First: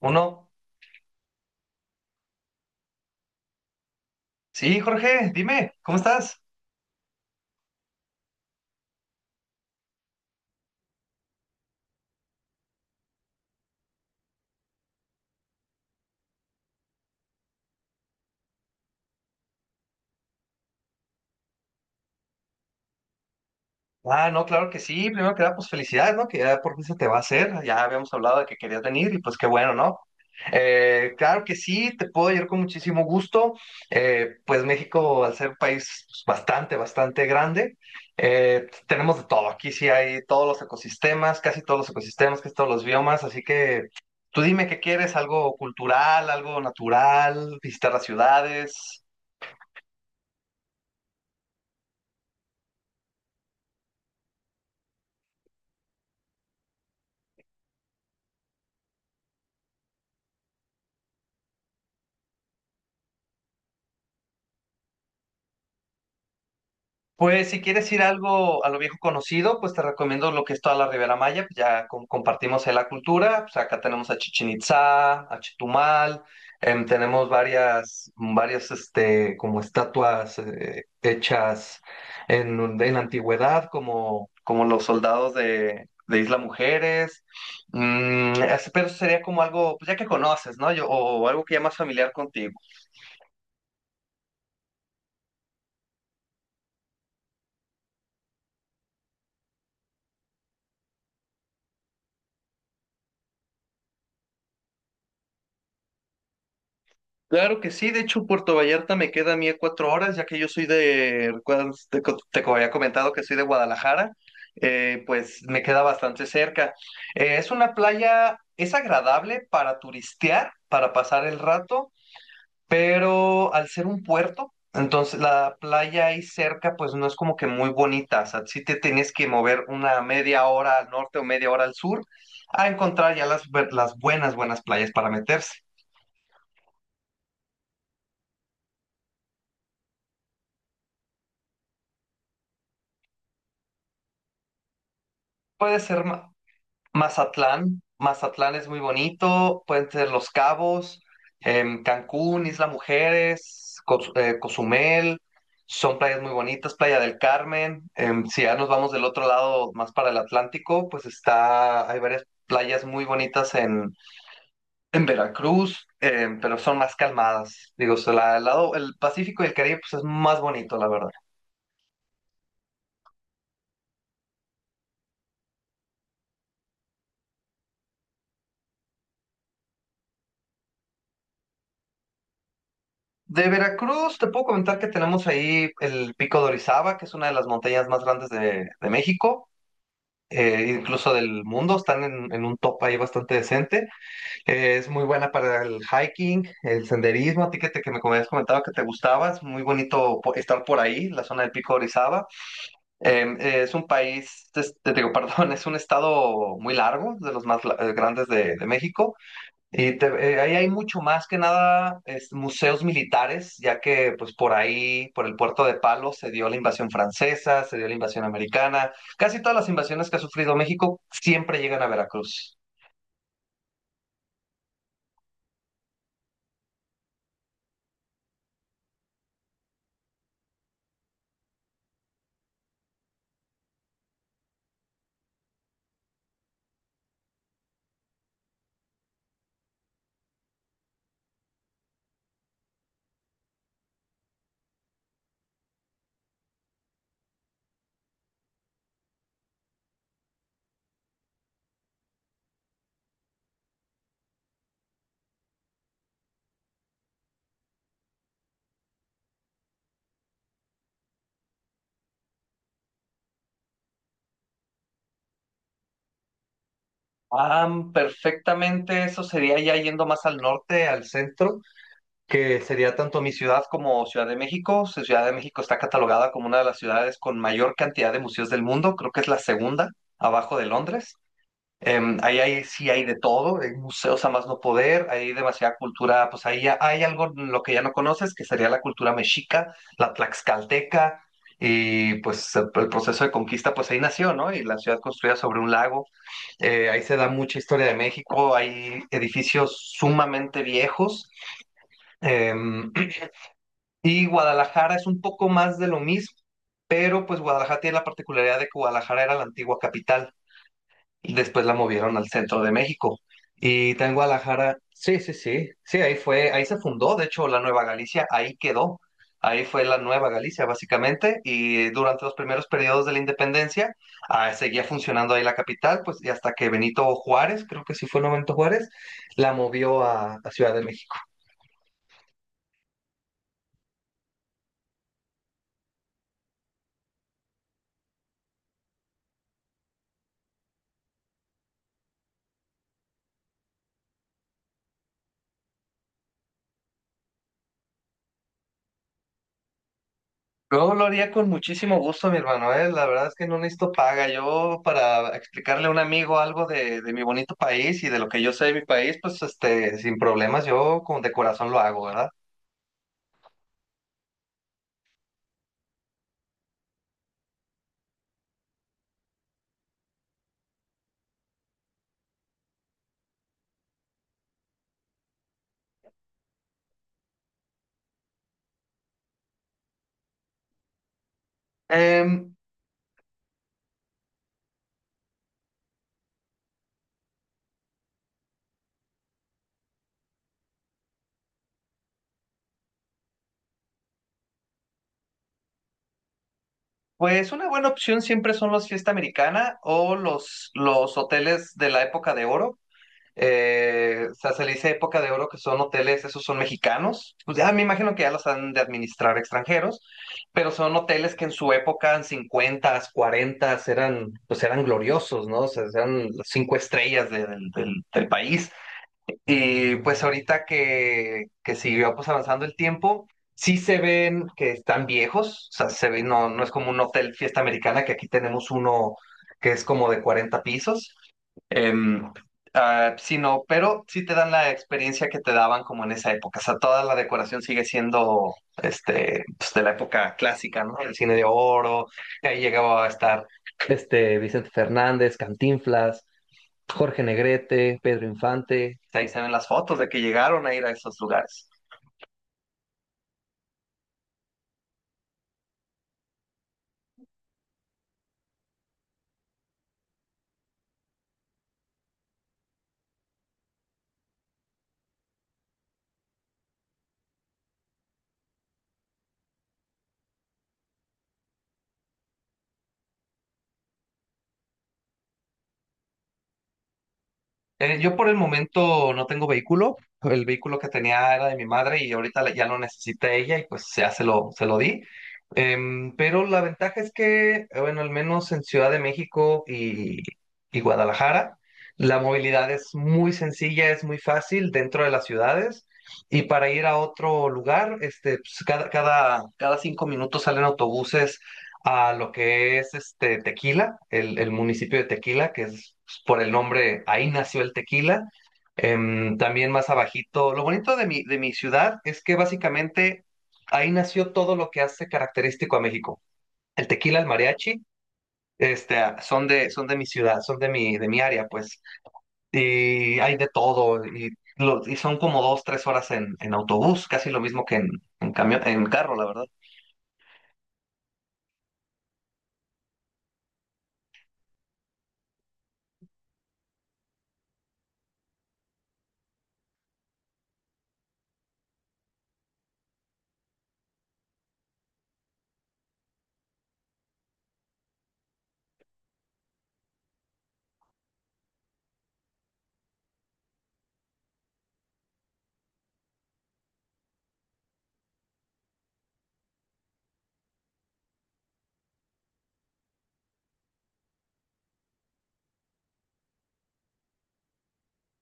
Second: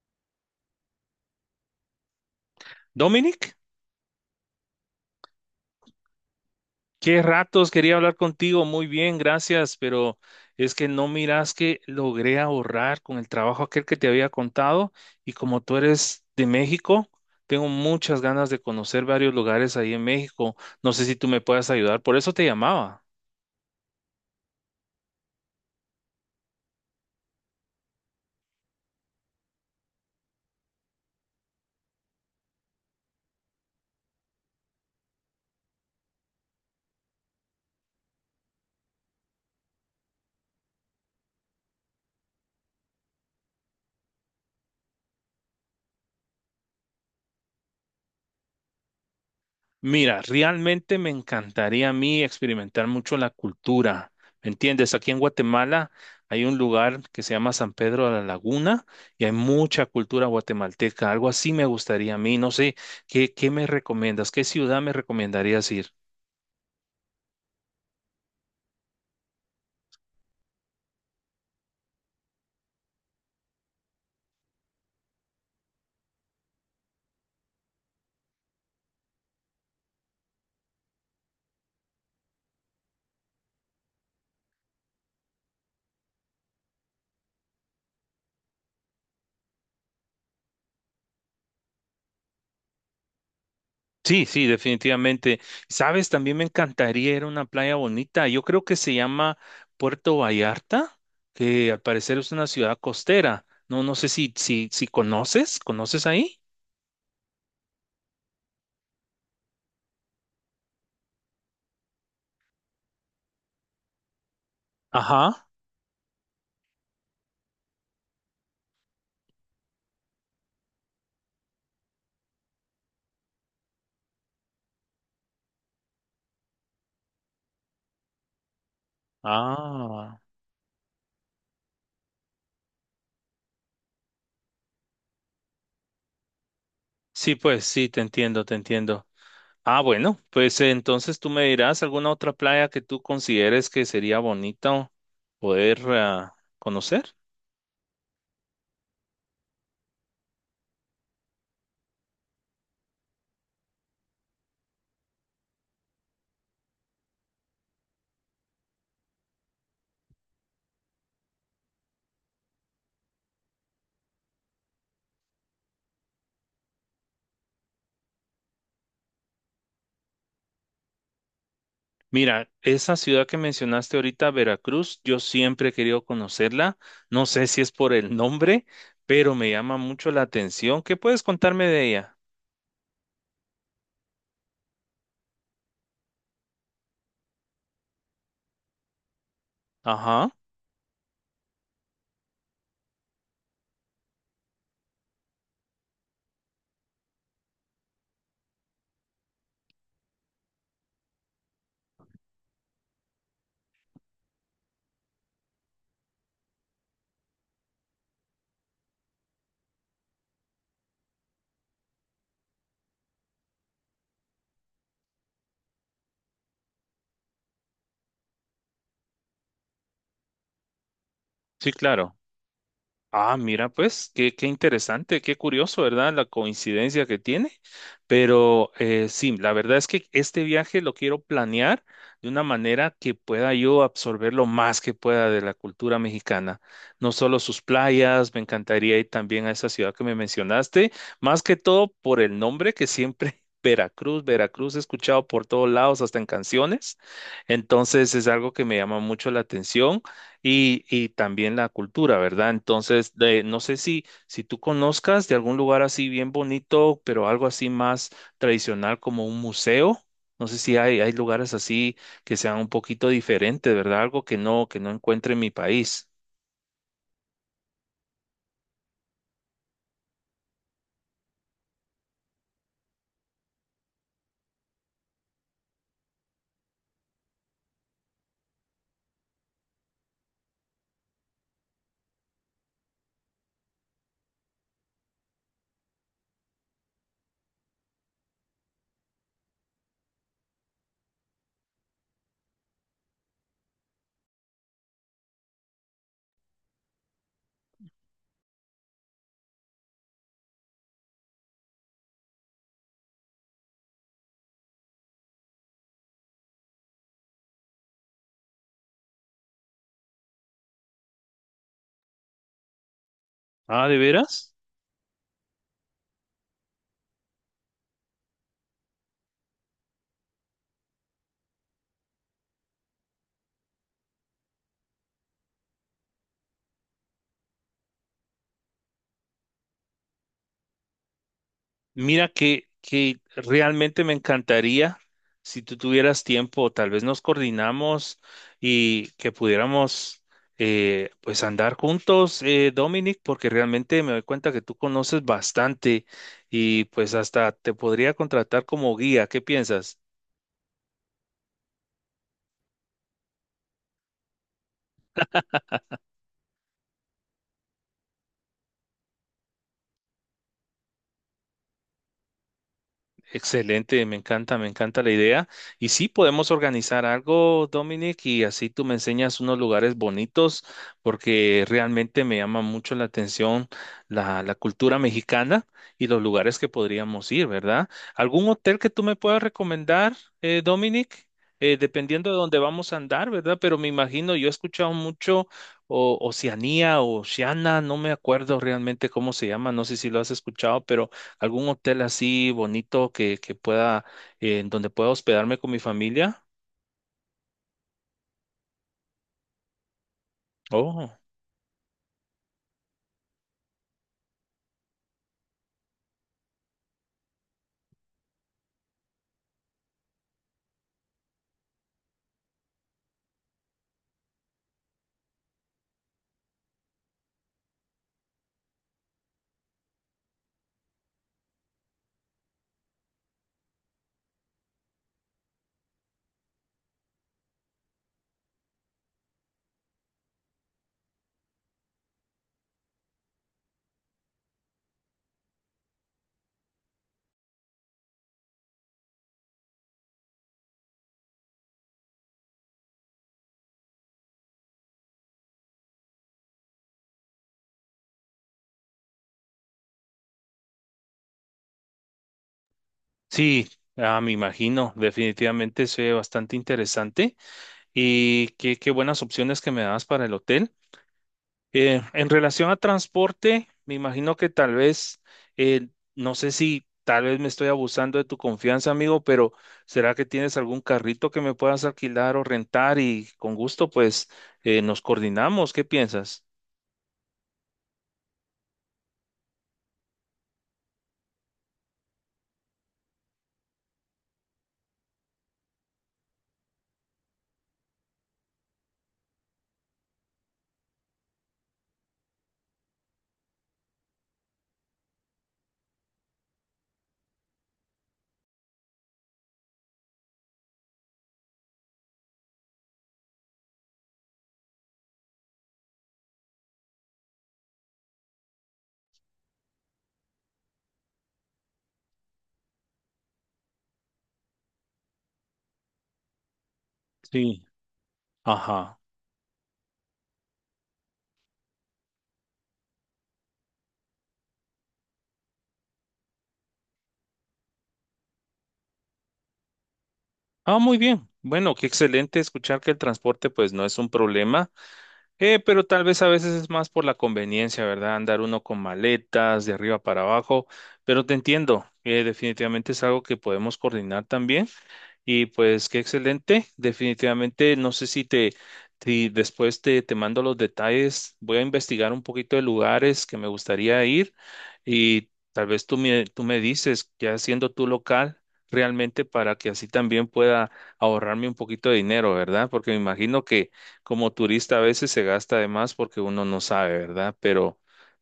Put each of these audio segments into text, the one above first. Uno. Dominic, Sí, Jorge, dime, ¿cómo estás? qué ratos quería hablar contigo. Muy bien, gracias, pero es que no miras que logré ahorrar con el trabajo aquel que te había contado y como tú eres de México, tengo muchas ganas de conocer varios lugares ahí en México. No sé si tú me puedas ayudar, por eso te llamaba. Ah, no, claro que sí. Primero que nada, pues felicidades, ¿no? Que ya por fin se te va a hacer. Ya habíamos hablado de que querías venir y pues qué bueno, ¿no? Claro que sí, te puedo ir con muchísimo gusto. Pues México, al ser un país pues, bastante, bastante grande, tenemos de todo. Aquí sí hay todos los ecosistemas, casi todos los ecosistemas, casi todos los biomas. Así que tú dime qué quieres, algo cultural, algo natural, visitar las ciudades. Mira, realmente me encantaría a mí experimentar mucho la cultura, ¿me entiendes? Aquí en Guatemala hay un lugar que se llama San Pedro de la Laguna y hay mucha cultura guatemalteca, algo así me gustaría a mí, no sé, ¿Qué me recomiendas? ¿Qué ciudad me recomendarías ir? Pues si quieres ir algo a lo viejo conocido, pues te recomiendo lo que es toda la Ribera Maya, pues ya compartimos ahí la cultura, pues acá tenemos a Chichén Itzá, a Chetumal. Tenemos varias este, como estatuas hechas en la antigüedad, como, como los soldados de Isla Mujeres. Pero sería como algo, pues ya que conoces, ¿no? Yo, o algo que ya más familiar contigo. Sí, sí, definitivamente. ¿Sabes? También me encantaría ir a una playa bonita, yo creo que se llama Puerto Vallarta, que al parecer es una ciudad costera, no, no sé si conoces, ¿conoces ahí? Claro que sí, de hecho Puerto Vallarta me queda a mí a 4 horas, ya que yo soy de, recuerdas, te había comentado que soy de Guadalajara. Pues Ajá. me queda bastante cerca. Es una playa, es agradable para turistear, para pasar el rato, pero al ser un puerto, entonces la playa ahí cerca pues no es como que muy bonita, o sea, sí te tienes que mover una Ah, media hora al norte o media hora al sur a encontrar ya las buenas, buenas playas para meterse. sí, pues sí, te entiendo, te entiendo. Ah, bueno, pues entonces tú me dirás alguna otra playa que tú consideres que sería bonito poder Puede ser conocer. Mazatlán, Mazatlán es muy bonito, pueden ser Los Cabos, Cancún, Isla Mujeres, Cozumel, son playas muy bonitas, Playa del Carmen. Si ya nos vamos del otro lado, más para el Atlántico, pues hay varias playas muy bonitas en Veracruz. Pero son más calmadas, digo, o sea, el lado, el Pacífico y el Caribe, pues es más bonito, la verdad. Mira, esa ciudad que mencionaste ahorita, Veracruz, yo siempre he querido conocerla. No sé si es por el nombre, pero me llama mucho la atención. ¿Qué puedes contarme de ella? De Veracruz, te puedo comentar que tenemos ahí el Pico de Orizaba, que es una de las montañas más grandes de México. Ajá, Incluso del mundo, están en un top ahí bastante decente. Es muy buena para el hiking, el senderismo, a ti que, que me habías comentado que te gustaba, es muy bonito estar por ahí, la zona del Pico de Orizaba. Es un país, te digo, perdón, es un estado muy largo, de los más grandes de México. Y ahí hay mucho más que nada es, museos militares, ya que pues por ahí, por el puerto de Palos, se dio la invasión francesa, se dio la invasión americana. Casi todas las invasiones que ha sufrido México siempre sí, llegan a claro. Veracruz. Ah, mira, pues, qué interesante, qué curioso, ¿verdad? La coincidencia que tiene. Pero sí, la verdad es que este viaje lo quiero planear de una manera que pueda yo absorber lo más que pueda de la cultura mexicana. No solo sus playas, me encantaría ir también a esa ciudad que me mencionaste, más que todo por el nombre que siempre... Veracruz, Veracruz, he escuchado por todos lados, hasta en canciones. Entonces es algo que me llama mucho la atención. Y también la cultura, ¿verdad? Entonces, de, no sé si tú conozcas de algún lugar así bien bonito, pero algo así más tradicional como un museo. No sé si hay lugares así que sean un poquito diferentes, ¿verdad? Algo que no encuentre en mi país. Ah, perfectamente, eso sería ya yendo más al norte, al centro, que sería tanto mi ciudad como Ciudad de México. Ciudad de México está catalogada como una de las ciudades con mayor cantidad de museos del mundo, creo que es la segunda, abajo de Londres. Ahí sí hay de todo, hay museos a más no poder, hay demasiada cultura, pues ahí hay algo en lo que ya no conoces, que sería la cultura mexica, la tlaxcalteca, y pues el proceso de conquista, pues ahí nació, ¿no? Y la ciudad construida sobre un lago. Ahí se da mucha historia de México, hay edificios sumamente viejos. em, y Guadalajara es un poco más de lo mismo, pero pues Guadalajara tiene la particularidad de que Guadalajara era la antigua capital. Después la movieron al centro de México. Ah, Y ¿de está en veras? Guadalajara. Sí, sí, sí. Sí, ahí fue, ahí se fundó, de hecho, la Nueva Galicia, ahí quedó. Ahí fue la Nueva Galicia, básicamente. Y durante los primeros periodos de la independencia, seguía funcionando ahí la capital, pues, y hasta que Benito Juárez, creo que sí fue el Benito Juárez, la movió a Ciudad de México. Mira que realmente me encantaría si tú tuvieras tiempo, tal vez nos coordinamos y que pudiéramos pues andar juntos, Dominic, porque realmente me doy cuenta que tú conoces bastante y pues hasta te podría contratar como guía. ¿Qué piensas? Yo lo haría con muchísimo gusto, mi hermano, ¿eh? La verdad es que no necesito paga. Yo, para explicarle a un amigo algo de mi bonito país y de lo que yo sé de mi país, pues, este, sin problemas, yo con de corazón lo hago, ¿verdad? Excelente, me encanta la idea. Y sí, podemos organizar algo, Dominic, y así tú me enseñas unos lugares bonitos, porque realmente me llama mucho la atención la cultura mexicana y los lugares que podríamos ir, ¿verdad? ¿Algún hotel que tú me puedas recomendar, Dominic? Dependiendo de Em, dónde vamos a andar, ¿verdad? Pero me imagino, yo he escuchado mucho o, Oceanía o Oceana, no me acuerdo realmente cómo se llama, no sé si lo has escuchado, pero algún hotel así bonito que pueda, en donde pueda hospedarme con mi familia. pues una buena opción siempre son las fiesta americana o los, Oh, los hoteles de la época de oro. O sea, se le dice época de oro que son hoteles, esos son mexicanos. Pues ya me imagino que ya los han de administrar extranjeros, pero son hoteles que en su época, en 50, 40, eran, pues eran gloriosos, ¿no? O sea, eran las cinco estrellas del país. Y pues ahorita que siguió pues avanzando el tiempo, sí se ven que están viejos, o sea, se ven, no, no es como un hotel fiesta americana, que aquí tenemos uno que es como de 40 pisos. Em, sí, no, pero sí te dan la experiencia que te daban como en esa época, o sea, toda la decoración sigue siendo este, pues, de la época clásica, ¿no? El cine de oro, y ahí llegaba a estar este Vicente Fernández, Cantinflas, Jorge Negrete, Pedro Infante. Ahí se ven las fotos de que llegaron a ir a esos lugares. sí, ah, me imagino, definitivamente se ve bastante interesante y qué buenas opciones que me das para el hotel. En relación a transporte, me imagino que tal vez, eh, no sé si tal vez me estoy abusando de tu confianza, amigo, pero ¿será que tienes algún carrito que me puedas alquilar o rentar y con gusto pues nos coordinamos? ¿Qué piensas? Yo por el momento no tengo vehículo. El vehículo que tenía era de mi madre y ahorita ya lo necesita ella y pues ya se lo di. Pero la ventaja es que, bueno, al menos en Ciudad de México y Guadalajara, la movilidad es muy sencilla, es muy fácil dentro de las ciudades. Y para ir a otro lugar, este, pues, cada 5 minutos salen autobuses a lo que es este, Tequila, el municipio de Tequila, que es por el nombre, ahí nació el tequila. También más abajito, lo bonito de mi ciudad es que básicamente ahí nació todo lo que hace característico a México. El tequila, el Sí. mariachi, este, Ajá. Son de mi ciudad, son de mi área, pues. Y hay de todo, y son como 2, 3 horas en autobús, casi lo mismo que en camión, en carro, la verdad. Ah, muy bien. Bueno, qué excelente escuchar que el transporte pues no es un problema, pero tal vez a veces es más por la conveniencia, ¿verdad? Andar uno con maletas de arriba para abajo, pero te entiendo, definitivamente es algo que podemos coordinar también. Y pues qué excelente. Definitivamente, no sé si te, si después te, te mando los detalles. Voy a investigar un poquito de lugares que me gustaría ir y tal vez tú me dices, ya siendo tu local, realmente para que así también pueda ahorrarme un poquito de dinero, ¿verdad? Porque me imagino que como turista a veces se gasta de más porque uno no sabe, ¿verdad? Pero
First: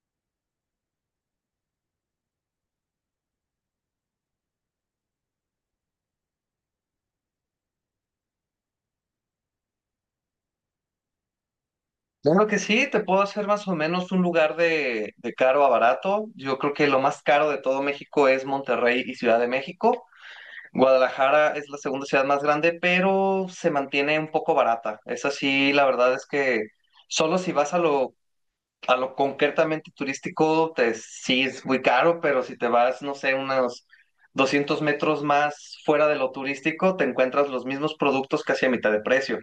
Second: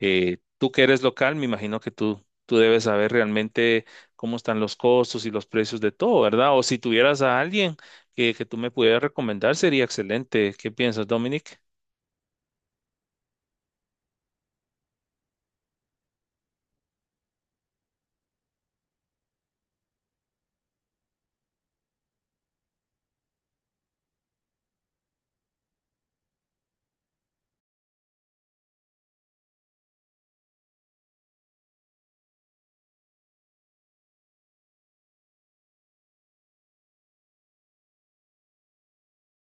tú que eres local, me imagino que tú debes saber realmente cómo están los costos y los precios de todo, ¿verdad? O si tuvieras a alguien que tú me pudieras recomendar, sería excelente. ¿Qué piensas, Dominic? Claro que sí, te puedo hacer más o menos un lugar de caro a barato. Yo creo que lo más caro de todo México es Monterrey y Ciudad de México. Guadalajara es la segunda ciudad más grande, pero se mantiene un poco barata. Es así, la verdad es que solo si vas a lo, concretamente turístico, sí es muy caro, pero si te vas, no sé, unos 200 metros más fuera de lo turístico, te encuentras los mismos productos casi a mitad de precio.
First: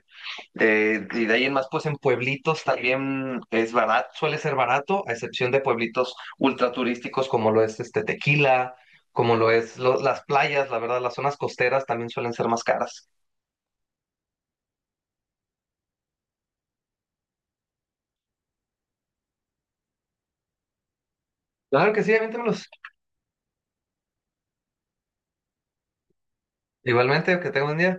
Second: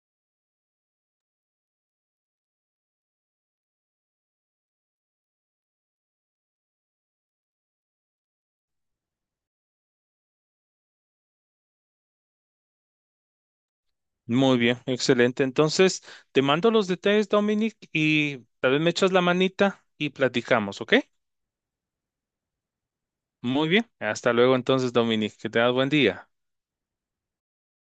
Y de ahí en más, pues en pueblitos también es barato, suele ser barato, a excepción de pueblitos ultraturísticos como lo es este Tequila, como lo es las playas, la verdad, las zonas costeras también suelen ser más caras. Muy bien, excelente. Entonces, te mando los detalles, Dominic, y tal vez me echas la manita y platicamos, ¿ok? Claro que sí, aviéntamelos. Muy bien. Hasta luego entonces, Dominic. Que tengas buen día. Igualmente, que tenga un día.